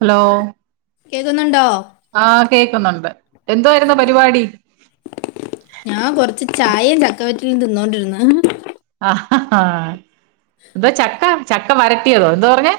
Hello കേക്കുന്നുണ്ടോ ആഹ് കേക്കുന്നുണ്ട് എന്തുവായിരുന്നു പരിവാടി ഞാൻ കൊറച്ച് ചായയും ചക്കവറ്റിലും തിന്നോണ്ടിരുന്നാ എന്താ ചക്ക ചക്ക വരട്ടിയതോ എന്തോ പറഞ്ഞേ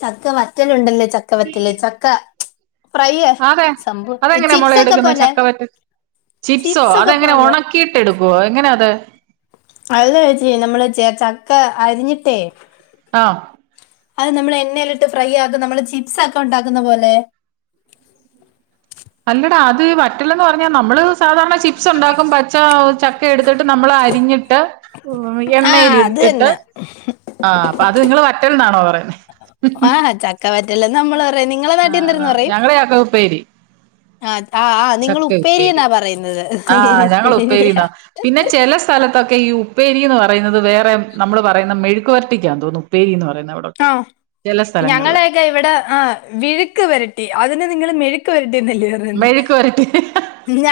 ചക്ക വറ്റലുണ്ടല്ലോ ചക്ക വറ്റല് ചക്ക ഫ്രൈ ആതെ സംഭവം അതെങ്ങനെ മോളെ ചിപ്സ് ഒക്കെ എടുക്കുന്നെ പോലെ ചക്കവറ്റല് ചിപ്സോ ചിപ്സ് ഒക്കെ അതെങ്ങനെ പോലെ ഒണക്കിയിട്ട് എടുക്കുവോ എങ്ങനെയാ അത് അല്ല ചേച്ചി ഞമ്മള് ചേ ചക്ക അരിഞ്ഞിട്ടേ ആഹ് അഹ് നമ്മള് എണ്ണേലിട്ട് ഫ്രൈയാക്കും നമ്മള് ചിപ്സൊക്കെ ഉണ്ടാക്കുന്ന പോലെ അല്ലടാ അത് വറ്റലെന്ന് പറഞ്ഞാ നമ്മള് സാധാരണ ചി പ്സുണ്ടാക്കും പച്ച ചക്ക എടുത്തിട്ട് നമ്മള് അരിഞ്ഞിട്ട് ഓഹ് ആ എണ്ണേയില് അത് ഇട്ടിട്ട് തന്നെ ആഹ് അപ്പ അത് നിങ്ങള് വറ്റല്ന്നണോ പറയുന്നെ ആഹ് ചക്ക വറ്റല്ലെന്ന് അമ്മള് പറയും നിങ്ങളെ നാട്ടില് എന്തരെന്ന് ആഹ് പറയും [unintelligible] ചക്ക ഉപ്പേരി ആഹ് താ നിങ്ങള് ചക്ക ഉപ്പേരി ഉപ്പേരിന്നാ പറയുന്നത് ആഹ് ഞങ്ങൾ ശരിയാ ഉപ്പേരിന്നാ പിന്നെ ചെല സ്ഥലത്തൊക്കെ ഈ ഉപ്പേരീന്ന് പറയുന്നത് വേറെ നമ്മള് പറയുന്ന മെഴുക്കു വെരട്ടിക്ക്യാ തോന്നുന്നു ഉപ്പേരീന്ന് പറയുന്നത് അവ് ആഹ് ഞങ്ങളെ ക്കെ ഇവിടെ ആഹ് വിഴുക്ക് വെരട്ടി അതിന് നിങ്ങള് മെഴുക്ക് വരട്ടീന്നല്ലെ മെഴുക്ക് വരട്ടി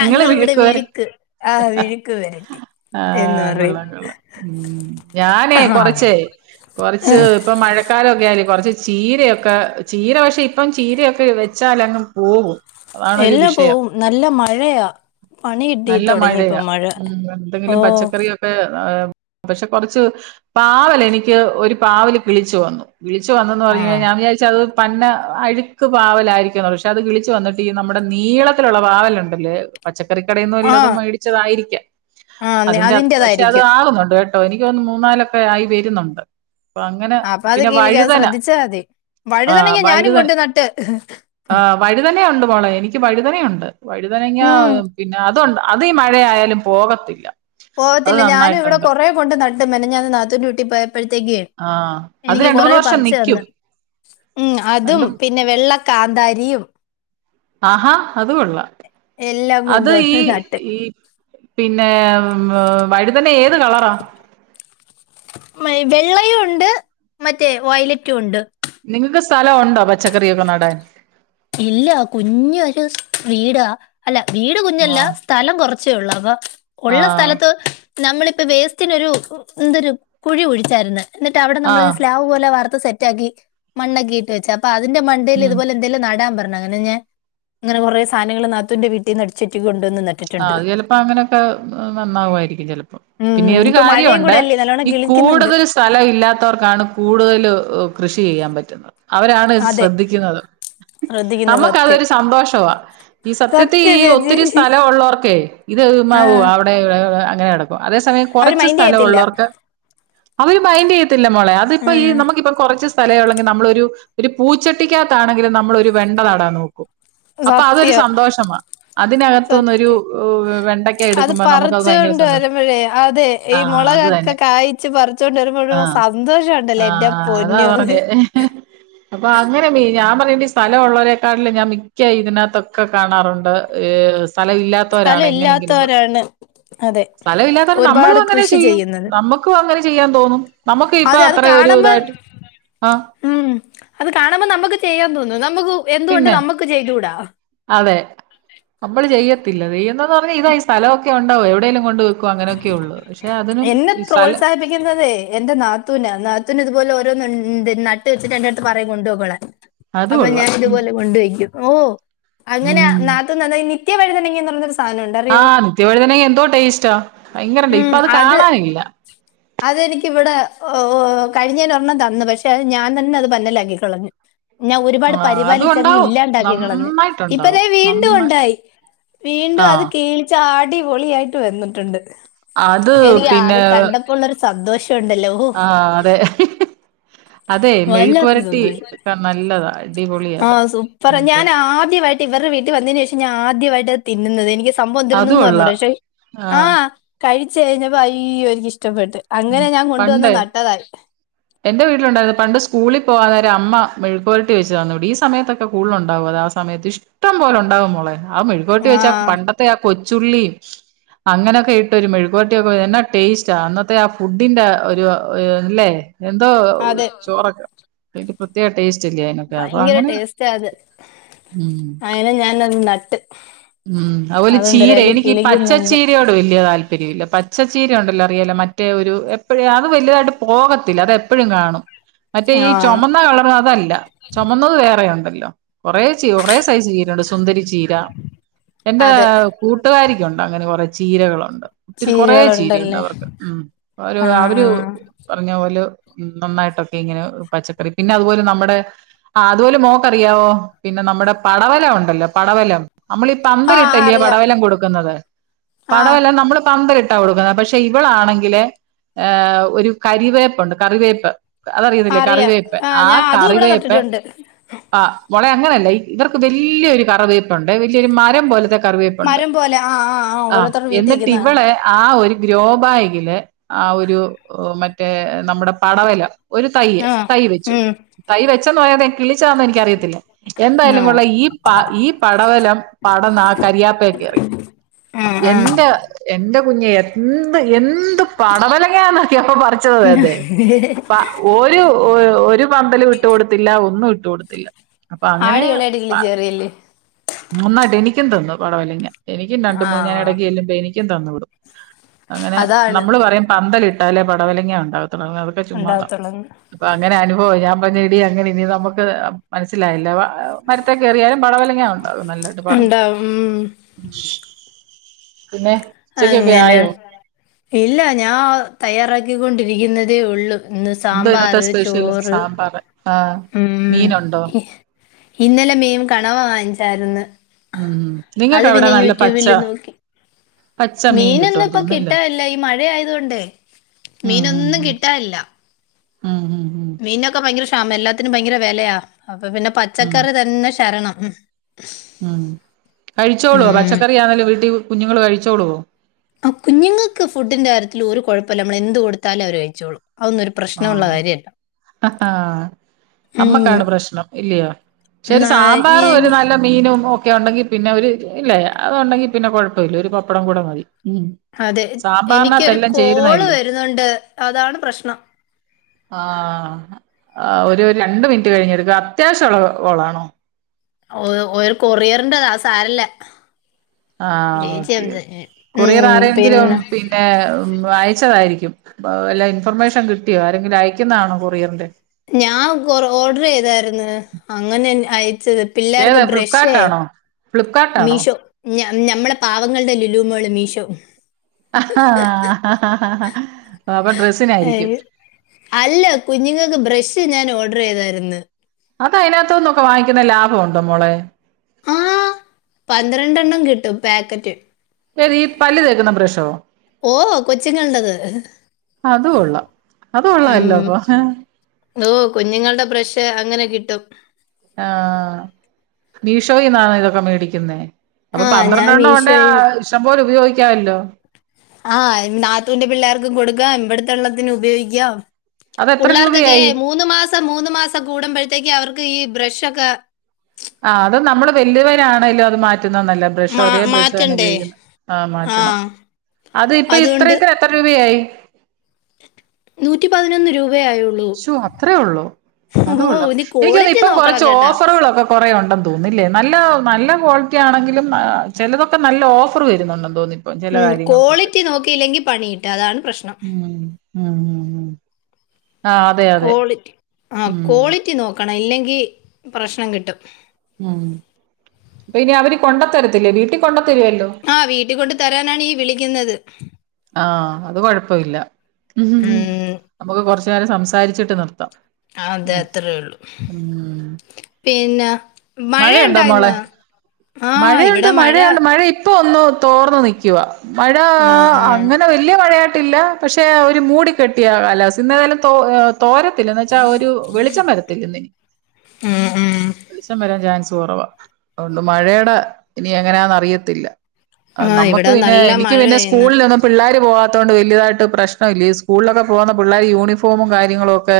നിങ്ങള് ഇവിടെ മെഴുക്ക് വര വിഴുക്ക് ആഹ് വിഴുക്ക് വരട്ടി എന്ന് ആഹ് പറയും കൊള്ളാം കൊള്ളാം ഉം ഞാനേ ആഹ് കൊറച്ചേ കൊറച്ച്പ്പം മഴക്കാലൊക്കെ ആയില്ലേ കൊറച്ച് ചീരയൊക്കെ ചീര പക്ഷേ ഇപ്പം ചീരയൊക്കെ വെച്ചാലങ്ങ് പോവും അതാണൊരു എല്ലാ വിഷയം പോവും നല്ല മഴയാ പണികിട്ടി നല്ല തൊടങ്ങിയിപ്പം മഴ ഓഹ് [unintelligible] പക്ഷേ കൊറച്ച് പാവൽ എനിക്ക്യ് ഒരു പാവൽ കിളിച്ചു വന്നു കിളിച്ച് വന്നന്ന് പറഞ്ഞു ആഹ് കഴിഞ്ഞാൽ ഞാൻ വിചാരിച്ച് അത് പന്ന അഴുക്ക് പാവലായിരിക്കും പക്ഷെ അത് കിളിച്ചു വന്ന് ട്ടി നമ്മുടെ നീളത്തിലുള്ള പാവലുണ്ടല്ലേ പച്ചക്കറി കടേന്ന് ആഹ് വല്ലതും മേടിച്ചതായിരിക്ക്യാ ആഹ് അതിന്റെ അ പക്ഷേ അത് അതിന്റേതായിരിക്കും ആകുന്നുണ്ട് കേ ട്ടോ എനിക്ക്യു തോന്ന്ന്നു മൂന്നാലൊക്കെയായി വെരുന്നുണ്ട് ഇപ്പ അങ്ങനെ അപ്പൊ അത് പിന്നെ കിളിക്കാതെ വഴുതന ശ്രദ്ധിച്ചാ മതി ആഹ് വഴുതനങ്ങ ഞാനും വഴുതന കൊണ്ട് നട്ട് ആഹ് വഴുതനെയുണ്ട് മോളെ എനിക്ക്യ് വഴുതനെയുണ്ട് വഴുതനങ്ങ ഉം പിന്നെ അതുണ്ടാ അത് ഈ മഴയായാലും പോവത്തില്ല പോവത്തില്ല ഞാനും ഇവിടെ കൊറേ കൊണ്ട് നട്ടു മെനഞ്ഞാന്ന് നാത്തൂന്റെ വീട്ടില് പോയപ്പഴത്തേക്കെ ആ അത് എനിക്ക്യ് രണ്ട് കൊറേ മൂന്ന് വർഷം പറ്ച്ച് തന്ന് നിക്കും ഉം അതും രണ്ടും പിന്നെ വെള്ള കാന്താരിയും ആഹ് ഹാ അതു കൊള്ളാം എല്ലാം അത് കൊണ്ടുവന്ന് ഈ നട്ട് ഈ പിന്നെ ഉം ഏഹ് വഴുതന ഏത് കളറാ [unintelligible] വെള്ളയുണ്ട് മറ്റേ വയ്ലറ്റും ഉണ്ട് നിങ്ങക്ക് സ്ഥലവുണ്ടോ പച്ചക്കറിയൊക്കെ നടാൻ ഇല്ല കുഞ്ഞ് ഒരു വീടാ അല്ല വീട് കുഞ്ഞല്ല ആഹ് സ്ഥലം കുറച്ചേ ഉള്ളൂ അപ്പൊ ഒള്ള ആഹ് സ്ഥലത്ത് നമ്മളിപ്പോ വേസ്റ്റിനൊരു ന്തൊരു കുഴി കുഴിച്ചാര്ന്ന് ന്ന്ട്ട് അവടെ നമ്മൾ ആഹ് സ്ലാബ് പോലെ വാർത്ത് സെറ്റാക്കി മണ്ണോക്കിട്ട് വെച്ചപ്പ പ്പതിന്റെ മണ്ടേല് ഉം ഇതുപോലെ എന്തേലും നട് ടാൻ പർഞ്ഞു അങ്ങനെ ഞാൻ ങ്ങനെ കൊറെ സാനങ്ങള് നാത്തുന്റെ വീട്ടീന്ന് അടിച്ച് മാറ്റി കൊണ്ടോന്ന് നട്ട് ആഹ് അത് ചെലപ്പോ അങ്ങനെയൊക്കെ നന്നാവായിരിക്കും ചെലപ്പോ ഉം പിന്നെ ഒരു ഇപ്പൊ മഴയും കൂടെ കാര്യുണ്ട് അല്ലേ നല്ലോണം ഈ കിളിക്കുന്നുണ്ട് കൂടുതൽ സ് സ്ഥലം ഇല്ലാത്തവർക്കാണ് കൂടുതല് കൃഷി ചെയ്യാൻ പറ്റുന്നത് അവരാണ് അതെ ശ്രദ്ധിക്കുന്നത് ശ്രദ്ധിക്കുന്നു സത്യം നമ്മക്കതൊരു സന്തോഷവാ ഈ സത്യത്തി സത്യം ഈ ചേച്ചി ഒത്തിരി സ്ഥ ല ഉള്ളോർക്കെ ഇത് ആ മാവ് അവ്ടെ വടെ അങ്ങനെ കെടക്കും പ്പം അതേ സമയം അവര് കൊറച്ച് മൈൻഡ് ചെയ്യത്തില്ല സ്ഥലവുള്ളോർക്ക് അവര് മൈൻഡെയ് ത്തില്ല മോളെ അതിപ്പ ആ ഈ നമ്മക്കിപ്പൊ കൊർച്ച് സ് സ്ഥലെ ഒള്ളെങ്കി നമ്മളൊരു ഒരു പൂച്ചട്ടിക്കകത്താണെങ്കിലും നമ്മള് ഒരു വെണ്ട നടാൻ നോക്കും അപ്പൊ അതൊരു സത്യം സന്തോഷമാ അതിനക സത്യം അത് നമുക്കത് ഭയങ്കര പറിച്ചോണ്ട് സന്തോഷം വരുമ്പഴേ അതെ ഈ ആ അത് മൊളകൊക്കെ തന്നെ കായ് ച്ച് പറിച്ചോണ്ട് ആ വരുമ്പോഴ്ഴ് സന്തോഷണ്ടല്ലോ എന്റെ പൊന്നോ ഹ് അപ്പൊ അങ്ങനെ മീ ഞാൻ പറയ്ണ്ട് സ്ഥലമുള്ളവരെക്കാട്ടിലും ഞാൻ മിക്ക ഇതിനാത്തൊക്കെ കാണാറുണ്ട് ഈ സ് സ്ഥലം ഇല്ലാത്തോരാണ് സ്ഥലം എങ്ങനെങ്കിലും ഇല്ലാത്തവരാണ് അതെ സ്ഥല ഇല്ലാത്തോണ്ട് നമ്മളും ഒരുപാട് അങ്ങനെ കൃഷി ചെയ്യും ചെയ്യുന്നത് നമ്മക്കും അങ്ങനെ ചെയ്യാൻ തോന്നും നമുക്ക് ഇപ്പൊ അതെ അത് അത്ര ഒരു കാണ്മ്പം ഇതായിട്ട് ആ ഉം അത് കാണുമ്പം നമ്മക്ക് ചെയ്യാൻ തോന്നും നമ്മക്ക് എന്തുകൊണ്ട് പിന്നെ നമ്മക്ക് ചെയ്തൂട അതെ നമ്മള് ചെയ്യത്തില്ല ചെയ്യുന്ന്ന്ന് പർഞ്ഞാ ഇതാ ഈ സ്ഥലവൊക്കെ ഉണ്ടാവോ എവിടേലും കൊണ്ട് ക്കൊ അങ്ങനൊക്കെ ഉള്ളു പക്ഷെ അതിനും ഈ സലം ക്ക്ന്നത് എന്റെ നാത്തൂനാ നാത്തൂന് ഇതുപോലെ ഓരോന്ന്ണ്ട് നട്ട് വെച്ചിട്ട് എന്റെട്ത്ത് പറയും കൊണ്ടു പൊക്കോളാൻ അത് അപ്പം കൊള്ളാം ഉം ഞാനിതുപോലെ കൊണ്ടുവെയ്ക്കും ഓ അങ്ങനെയാ ഉം നാ ത്തൂൻ [unintelligible] ആഹ് നിത്യവഴുതെനങ്ങ എന്തോ ടേസ്റ്റാ ഭയങ്കരണ്ട് ഇപ്പൊ അത് കാണാനില്ല അതെനിക്കിവടെ ഓഹ് കഴിഞ്ഞേനൊരെണ്ണം തന്ന് പക്ഷെ അത് ഞാനെന്നെ അത് പന്നലാക്കിക്കളഞ്ഞു ഞാൻ ഒരുപാട് ആഹ് അതും പരിപാലിച്ചങ്ങ് ഉണ്ടാവും ഇല്ലാണ്ടാക്കി കളഞ്ഞു ഇപ്പ നന്നായിട്ടുണ്ടാവും തേ വീണ്ടും നന്ന ഉണ്ടായി വീണ്ടും അത് ആഹ് കീഴിച്ചാടിപൊളിയായിട്ട് വന്നിട്ടുണ്ട് അത് പിന്നെ എനിക്കത് കണ്ടപ്പോള്ളൊരു സന്തോഷണ്ടല്ലോ ആഹ് അതെ അതെ മെഴുക്കുപൊരട്ടി വല്ലാത്തൊരുസന്തോഷം ഒക്കെ നല്ലതാ അടിപൊളിയ ആഹ് സൂപ്പറാ ഞാൻ ആദ്യമായിട്ട് ഇവരുടെ വീട്ടിൽ വന്നതിന് ശേഷം ഞാൻ ആദ്യമായിട്ട തിന്നുന്നത് എനിക്ക് സ് സംഭവം അത് എന്ത്‌ര്ന്ന്ന്ന് അർഞ്ഞൂട കൊള്ളാം പക്ഷെ ആഹ് കഴിച്ചു കഴിഞ്ഞപ്പോ അയ്യോ എനിക്കിഷ്ട്ടപ്പെട്ട് ഉം അങ്ങനെ ഞാൻ കൊണ്ടുവന്ന് പണ്ട് നട്ടതാ എന്റെ വീട്ടിലുണ്ടായിരുന്നു പണ്ട് സ്കൂളി പോകാൻ നേരം അമ്മ മെഴുക്കു പൊരട്ടി വെച്ച് തന്നൂടി ഈ സമയത്തൊക്കെ കൂടുതലുണ്ടാവും അതാ സ സമയത്ത് ഇഷ്ട്ടം പോലെ ഉണ്ടാവും മോളെ ആ മെഴുക്ക് പെര്ട്ടി വെച്ചാ ആഹ് പണ്ടത്തെ ആ കൊച്ചുള്ളീം അങ്ങനെയൊക്കെ ഇട്ട് ഒരു മെഴുക്കു പൊരട്ടിയൊക്കെ എന്നാ ടേസ്റ്റാ അന്നത്തെ ആ ഫുഡിന്റെ ഹ് ഒരു ഹ് ല്ലേ എന്തോ അതെ ചോറൊക്കെ ഇത് പ്രത്യേക ടേസ്റ്റ്ല്ലേ അയ്നൊക്കെ അപ്പൊ ഭയങ്കര അങ്ങനെ ഉം അയ്നെ ഞാനൊന്ന് നട്ട് ഉം അതുപോലെ ചീര അതെന്തരായാലും എനിക്ക് ഈ കിളിക്കുന്നുണ്ട് പച്ചച്ചീരയോട് വെല്യ താൽ പര്യവില്ല പച്ചച്ചീര ഒണ്ടല്ലോ അറിയാല്ലോ മറ്റേ ഒരു എപ്പഴും അത് വലുതായിട്ട് പോവത്തില്ല അത് എപ്പഴും കാണും മറ്റേ ഈ ആഹ് ചൊമന്ന കളറ് അതല്ല. ചൊമന്നത് വേറെയുണ്ടല്ലോ കൊറേ ചീര കൊറേ സൈസ് ചീര ഉണ്ട് സുന്ദരി ചീര. എന്റെ അതെ കൂട്ടുകാരിക്കുണ്ട് അങ്ങനെ കൊറേ ചീരകളുണ്ട്. ഒത്തിരി കൊറേ ചീരയുണ്ട് ചീരകളുണ്ടല്ലേ അവർക്ക് ഉം അവര് ആഹ് അവര് ഒ ആഹ് പറഞ്ഞ പോല് ഉം നന്നായിട്ടൊക്കെ ഇങ്ങനെ പച്ചക്കറി പിന്നെ അതുപോലെ നമ്മടെ ആ അതുപോലെ മോക്കറിയാവോ പിന്നെ നമ്മുടെ പടവല ഉണ്ടല്ലോ പടവലം. അമ്മള് ഈ ആഹ് പന്തലിട്ടല്ലെ അറിയാം പടവലം കൊടുക്കുന്നത് ആഹ് പടവല നമ്മള് പന്തല്ട്ട് ട്ടാ കൊടുക്കുന്നത് പക്ഷെ ഇവളാണെങ്കില് ഏ ഒരു കരിവേപ്പുണ്ട് കറിവേപ്പ്. അതറിയുന്നില്ലേ അറിയാം കറിവേപ്പ് ആഹ് ആ ഞാൻ അതും ഇവിടെ കറിവേപ്പ് നട്ടിട്ടുണ്ട് ആ മോളെ അങ്ങനെയല്ല ഇവർക്ക് വല്ല്യൊരു കറിവേപ്പുണ്ട് വല്യെരു മര രം പോലത്തെ കറിവേപ്പുണ്ട് മരം പോലെ ആ ആ ഓരോരുത്തരുടെ വീട്ടിൽ എന്നിട്ട് നിൽക്കുന്ന കാണാം ഇവള് ആ ഒരു ഗ്രോബാഗില് ആ ഒരു മറ്റേ നമ്മുടെ പടവലം ഒരു തയ്യ് ആ തൈ വെച്ചു ഉം തയ്യ് വെച്ചന്ന് [unintelligible] കിളിച്ചാ എന്നനിക്കറിയത്തില്ല ആ എന്തായാലും കൊള്ളാ ഈ പാ ഈ പടവലം പടന്നാ കരിയാപ്പേ കേറി ആ ആ എന്റെ എന്റെ കുഞ്ഞേ എന്ത് എന്ത് പടവലങ്ങാന്നറിയോ പ്പ പറിച്ചത് [unintelligible] ഒരു ഒരു പന്തലും ഇട്ടു കൊടുത്തില്ല ഒന്നും ഇട്ടു കൊടുത്തില്ല. അപ്പൊ അങ്ങനെ ആടി ഇളയാടികിളിച്ച് കേറിയല്ലേ നന്നായിട്ട് എനിയ്ക്കും തന്നു പടവലങ്ങ എനിയ്ക്കും രണ്ട് ആ മൂന്ന് ഞാൻ ഇടയ്ക്ക് ചെല്ലുമ്പ എനിയ്ക്കും തന്നു വിടും അങ്ങനെ അതാണ് നമ്മള് പറയും പന്തലിട്ടാലെ പടവലങ്ങ ഉണ്ടാവത്തുള്ളു അതൊക്കെ ചുമ്മാതാ ഉണ്ടാവത്തുള്ളന്ന് അപ്പൊ അങ്ങനെ അനുഭവം ഞാൻ പഞ്ഞ് എടീ അങ്ങനെ ഇനി നമ്മക്ക് അ മനസ്സിലായല്ലോ വ അ മരത്തേ കേറിയാലും പടവലങ്ങ അത് നല്ലായിട്ട് പടന്ന് ഉണ്ടാവും ഉം ഉം പിന്നെ ഉച്ചക്കൊക്കെ അങ്ങനെ ആയോ ഇല്ല ഞാ അ തയ്യാറാക്കിക്കൊണ്ടിരിക്കുന്നതേ ഒള്ളൂ. ഇന്ന് എന്തോ ഇന്നത്തെ സാമ്പാറ് സ്പെഷ്യല് ചോറ് സാമ്പാറ് ആഹ് ഉം മീനുണ്ടോ ഇന്നലെ മീൻ കണവ വാങ്ങിച്ചാരുന്ന് ഉം ഉം അത് നിങ്ങൾക്ക് അവിടെ പിന്നെ നല്ല യൂറ്റൂബ് പച്ച ല് നോക്കി പച്ച മീൻ മീനൊന്നും കിട്ടുമെന്ന് ഇപ്പൊ തോന്നുന്നില്ലേ കിട്ടാനില്ല ഈ മഴ ആയത് കൊണ്ടേയ് ഉം മീനൊന്നും ഉം കിട്ടാഇല്ല ഉം ഉം ഉം മീനൊക്കെ ഭയങ്കര ക്ഷാമ എല്ലാത്തിനും ഭയങ്കര വെലയാ അപ്പൊ പിന്നെ ഉം പച്ചക്കറി തന്നെ ശരണം ഉം ഉം കഴിച്ചോളോ ഉം. പച്ചക്കറി ആന്നേലും വീട്ടിൽ കുഞ്ഞുങ്ങള് കഴിച്ചോളുവോ ആ കുഞ്ഞുങ്ങൾക്ക് ഫുഡിന്റെ കാര്യത്തിൽ ഒരു കുഴപ്പല്ല നമ്മള് എന്ത് കൊടുത്താലു അവര് കഴിച്ചോളൂ അതൊന്നും ഒരു പ്രശ്നമുള്ള കാര്യമല്ല ആഹ് ഉം. നമ്മക്കാണ് പ്രശ്നം ഇല്ലയോ പക്ഷെ ഒരു എന്നാ സാമ്പാറും ഒരു ഇനി- നല്ല മീനും ഒക്കെ ഉണ്ടെങ്കി പിന്നെ ഒരു ഇല്ലേ അത് ഉണ്ടെങ്കി പിന്നെ കുഴപ്പം ഇല്ല ഒരു പപ്പടം കൂടെ മതി. ഉം സാമ്പാറിനകത്ത് എല്ലാം ചേരുന്നതല്ലേ. ഉണ്ട് അതാണ് പ്രശ്നം ആ ഒരു രണ്ട് മിനിറ്റ് കഴിഞ്ഞെടുക്ക് അത്യാവശ്യം ഉള്ള കോ കോളാണോ ഓ ഒരു കൊറിയറിന്റെതാ ആ സാരല്ല ആ ചേച്ചി ഓക്കെ കൊറിയർ ഉം, ആരെയെങ്കിലും പിന്നെ പിൻ പിന്നെ ഉ അയച്ചതായിരിക്കും വല്ല ഇൻഫർമേഷൻ കിട്ടിയോ ആരെങ്കിലും അയക്കുന്നതാണോ കൊറിയറിന്റെ ഞാൻ കൊ ഓർഡർ ചെയ്തായിരുന്നു അങ്ങനെ ന് അയച്ച് പിള്ളേർക്ക് ഏതാ ബ്രഷേ ഫ്ലിപ്കാർട്ടാണോ ഫ്ലിപ്കാർട്ടാണോ മീഷോ ഞ ഞമ്മളെ പാവങ്ങൾടെ ലുലൂ മോള് മീഷോ അപ്പൊ ഏ, ഡ്രസ്സിനായിരിയ്ക്കും അല്ല കുഞ്ഞുങ്ങൾക്ക് ബ്രഷ് ഞാൻ ഓർഡർ ചെയ്തായിരുന്നു. അത് അതിനകത്ത് ന്നും ഒക്കെ വാങ്ങിക്കുന്ന ലാഭം ഉണ്ടോ മോളെ ആഹ് പന്ത്രണ്ടെണ്ണം കിട്ടും പാക്കറ്റ് ഏത് ഈ പല്ല് തേക്കുന്ന ബ്രഷോ ഓഹ് കൊച്ചിങ്ങ അതു കൊള്ളാം അതു കൊള്ളല്ലോ അപ്പൊ ഓഹ് കുഞ്ഞുങ്ങടെ ബ്രഷ് അങ്ങനെ കിട്ടും ആഹ് മീഷോയീന്നാണോ ഇതൊക്കെ മേടിക്കുന്നേ ആ അപ്പൊ ഞാൻ പന്ത്രണ്ടെണ്ണം ഉണ്ടേ മീഷോ ആ ഇഷ്ടം പോലെ ഉപയോഗിക്കാല്ലോ. ആഹ് നാത്തൂന്റെ പിള്ളേർക്കും കൊടുക്കാം ഇവടുത്തെള്ളത്തിന് ഉപയോഗിക്കാം അത് എത്ര പിള്ളേർക്കൊക്കെ രൂപയായി മൂന്ന് മാസം മൂന്ന് മാസം കൂടുമ്പോഴത്തേക്ക് അവർക്ക് ഈ ബ്രഷൊക്കെ ആഹ് അത് നമ്മള് വലിയവരാ ആണേലും അത് മാറ്റുന്ന നല്ല ബ്രഷ് ഒരേ മാ- ബ്രഷ് തന്നെ മാറ്റണ്ടേ ഉപയോഗിക്കുന്ന അ ആ മാറ്റണം അത് ഇപ്പ അതുകൊണ്ട് ഇത്രത്തെ എത്ര രുപയായി നൂറ്റി പതിനൊന്ന് രൂപയേ ആയുള്ളു. ശൂ അത്രേ ഒള്ളോ അതുകൊള്ളാം ഇനി എനിക്ക് തോന്ന് ക്വാളിറ്റി ഇപ്പം നോക്കണം കുറച്ച് കേട്ടാ ഓഫറുകളൊക്കെ കുറേ ഒണ്ടെന്ന് തോന്ന് ഇല്ലേ നല്ല നല്ല ക്വാളിറ്റി ആണെങ്കിലും അ ചിലതൊക്കെ നല്ല ഓഫർ വരുന്നുണ്ടെന്ന് തോന്നു ഉം ക്വാളിറ്റി നോക്കിയില്ലെങ്കിൽ പണി കിട്ടും അതാണ് പ്രശ്നം ഉം ഉം ഉം ഉം ആഹ് ക്വാളിറ്റി ആഹ് ക്വാളിറ്റി നോക്കണം ഇല്ലെങ്കിൽ പ്രശ്നം കിട്ടും ഉം അപ്പൊ ഇനി അവര് കൊണ്ടത്തരത്തില്ലേ വീട്ടിൽ കൊണ്ട തരുവല്ലോ ആഹ് വീട്ടു കൊണ്ട് തരാനാണ് ഇ വിളിക്കുന്നത് ആഹ് അത് കൊഴപ്പ ഇല്ല ഉം, നമുക്ക് കുറച്ചു നേരം സംസാരിച്ചിട്ട് നിർത്താം അതെ ഉം അത്രേള്ളു ഉം. പിന്നെ മഴ മഴയുണ്ടോ ഉണ്ടായിന്നോ മോളെ ആ മഴയുണ്ട് ഇവിടെ മഴയുണ്ട് മഴ ഇപ്പഒന്ന് തോർന്ന് നിക്ക്‌വാ മഴ ആ അങ്ങനെ വല്യ അങ്ങനെ മഴയാട്ടില്ല പക്ഷെ ഒരു മൂടി കെട്ടിയ കലാവസ്ത ഇന്ന് എതായാലും തോ തോരത്തില്ല എന്ന് വെച്ചാൽ ഒരു വെളിച്ചം വരത്തില്ല എന്ന് ഉം ഉം വെളിച്ചം വരാൻ ചാൻസ് കുറവാ അതൊണ്ട് മഴയുടെ ഇനി എങ്ങനാന്ന് അറിയത്തില്ല ആഹ് നമക്ക് ഇവിടെ പിന്നെ നല്ല എനിക്ക് പിന്നെ മഴയായിന്ന് സ്കൂളിൽ ഒന്നു പിള്ളോര് പോവാത്തണ്ട് വലിയതായിട്ട് പ്രശ്നം ഇല്ല സ്കൂളിലൊക്കെ പോകുന്ന പിള്ളേര്‌ യൂണിഫോമും കാര്യങ്ങളും ഒക്കെ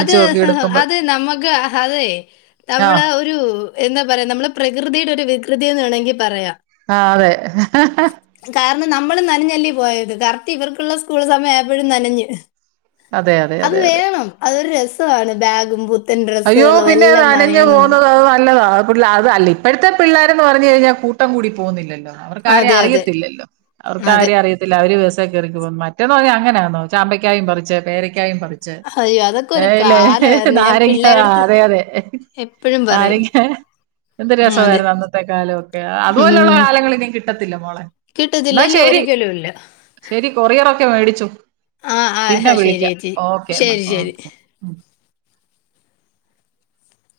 അത് എടുക്കുമ്പോൾ അത് നമുക്ക് അതെ ആ നമ്മള് ഒരു ഒരു എന്താ പറയാ നമ്മളെ പ്രകൃതിയുടെ ഒരു വികൃതി എന്ന് വേണമെങ്കിൽ പറയാം ആഹ് അതെ കാരണം നമ്മള് നനഞ്ഞല്ലേ പോയത് കറക്റ്റ് ഇവർക്കുള്ള സ്കൂൾ സമയം അയപ്പഴും നനഞ്ഞ് അതെ അതെ അതെ അത് അതെ വേണം അതൊരു രസമാണ് ബാഗും പു അയ്യോ പിന്നെ അത് നനഞ് പോകുന്നത് അത് നല്ലതാ കൂട്അത അല്ല ഇപ്പോഴത്തെ പിള്ളേരന്ന് പറഞ് കഴിഞാൽ കൂട്ടം കൂടി പോകുന്നില്ലല്ലോ അവർക്ക്‌ ആരി അതെ അതെ അറിയത്തില്ലല്ലോ അവർക്ക്‌ അതെ ആരി അറിയത്തി അവര് ബസ്സേ കയറി പോകുന്നു മറ്റേന്ന് പറഞ്ഞാ അങ്ങനൊന്നോ ചാമ്പക്കായും പറിച്ച് പേരക്കായും പറിച്ച് അയ്യോ അതൊക്കെ ച്ച് ഒരു ഏല്ലേ കാലമായിരുന്നു ഞാൻ നാരങ്ങ ആഹ് പിള്ളേരടുത്ത് അതെ അതെ ആഹ് എപ്പഴും പറയും നാരങ്ങ എന്ത് ഉം, അതെ രസമായിരുന്നു അന്നത്തെ കാലമൊക്കെ അതുപോലെയുള്ള ഉം കാലങ്ങൾ ഇനിയും കിട്ടത്തില്ല മോളെ കിട്ടത്തില്ല ഇല്ല ഒരികലുംഇല്ല ശെരി കൊറിയറൊക്കെ മേടിച്ചു ആ പിന്നെ ആ ശരി വിളിക്കാം ചേച്ചി ഓക്കെ എന്നാ ശരി ശരി ഓക്കെ